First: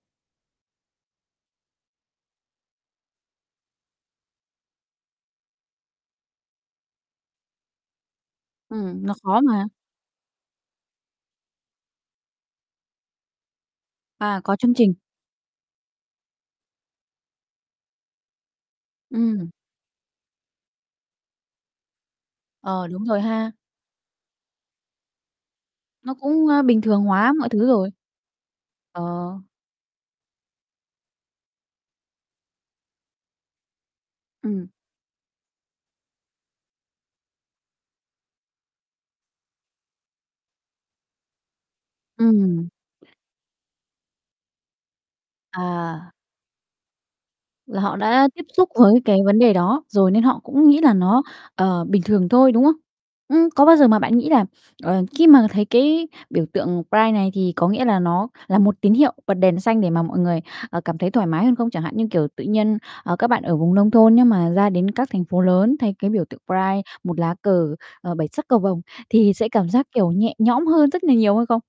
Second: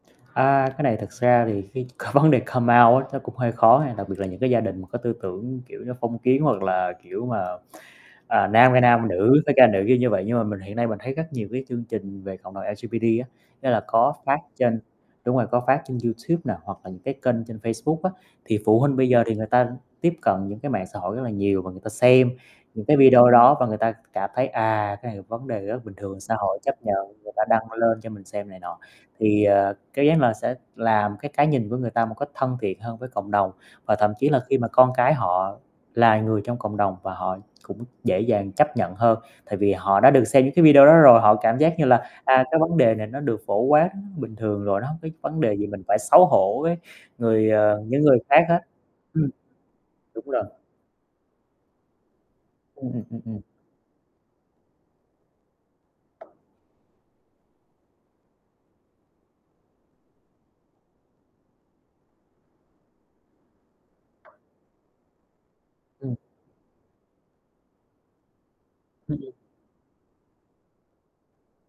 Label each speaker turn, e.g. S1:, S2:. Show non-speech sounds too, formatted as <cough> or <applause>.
S1: À, cái này thật ra thì cái vấn đề come out á nó cũng hơi khó nha, đặc biệt là những cái gia đình mà có tư tưởng, kiểu như, phong kiến hoặc là, kiểu mà, à, nam ra
S2: Ừm,
S1: nam
S2: nó
S1: nữ
S2: khó
S1: phải
S2: mà.
S1: ra nữ, kiểu như vậy. Nhưng mà mình hiện nay mình thấy rất nhiều cái chương trình về cộng đồng LGBT á, ý là có phát
S2: À, có chương
S1: trên
S2: trình.
S1: đúng rồi, có phát trên YouTube nè hoặc là những cái kênh trên Facebook á, thì phụ huynh bây giờ thì người
S2: Ừm.
S1: ta tiếp cận những cái mạng xã hội rất là nhiều và người ta xem những
S2: Ờ,
S1: cái
S2: đúng rồi
S1: video
S2: ha.
S1: đó và người ta cảm thấy, à, cái này là vấn đề rất là bình
S2: Nó
S1: thường, xã
S2: cũng,
S1: hội
S2: a,
S1: chấp
S2: bình
S1: nhận,
S2: thường
S1: người
S2: hóa
S1: ta
S2: mọi thứ
S1: đăng
S2: rồi.
S1: lên cho mình xem này nọ.
S2: Ờ.
S1: Thì, à, <unintelligible> là sẽ làm cái cái nhìn của người ta một cách thân thiện hơn với cộng đồng, và thậm chí là khi
S2: Ừm.
S1: mà con cái họ là người trong cộng đồng và họ cũng dễ dàng chấp nhận hơn. Tại vì họ đã được xem những cái video đó rồi, họ cảm giác như là, à, cái
S2: Ừm.
S1: vấn đề này nó được phổ quát bình thường rồi, nó hông có vấn đề gì mình phải
S2: À.
S1: xấu hổ với người, ờ
S2: Là họ
S1: những người
S2: đã
S1: khác
S2: tiếp
S1: hết.
S2: xúc với cái
S1: Ừm.
S2: vấn đề đó rồi nên
S1: Đúng
S2: họ
S1: rồi.
S2: cũng nghĩ là nó, ờ, bình thường thôi, đúng không?
S1: Ừm, ừm, ừm, ừm.
S2: Ừm, có bao giờ mà bạn nghĩ là, ờ, khi mà thấy cái biểu tượng pride này thì có nghĩa là nó là một tín hiệu bật đèn xanh để mà mọi người, ờ, cảm thấy thoải mái hơn không chẳng hạn như, kiểu, tự nhiên, ờ, các bạn ở vùng nông thôn nếu mà ra đến các thành phố lớn thấy cái
S1: Ừm.
S2: biểu tượng pride, một lá cờ, ờ, bảy sắc cầu vồng
S1: Ừm, ừm.
S2: thì sẽ cảm giác kiểu nhẹ nhõm hơn rất là nhiều hay không?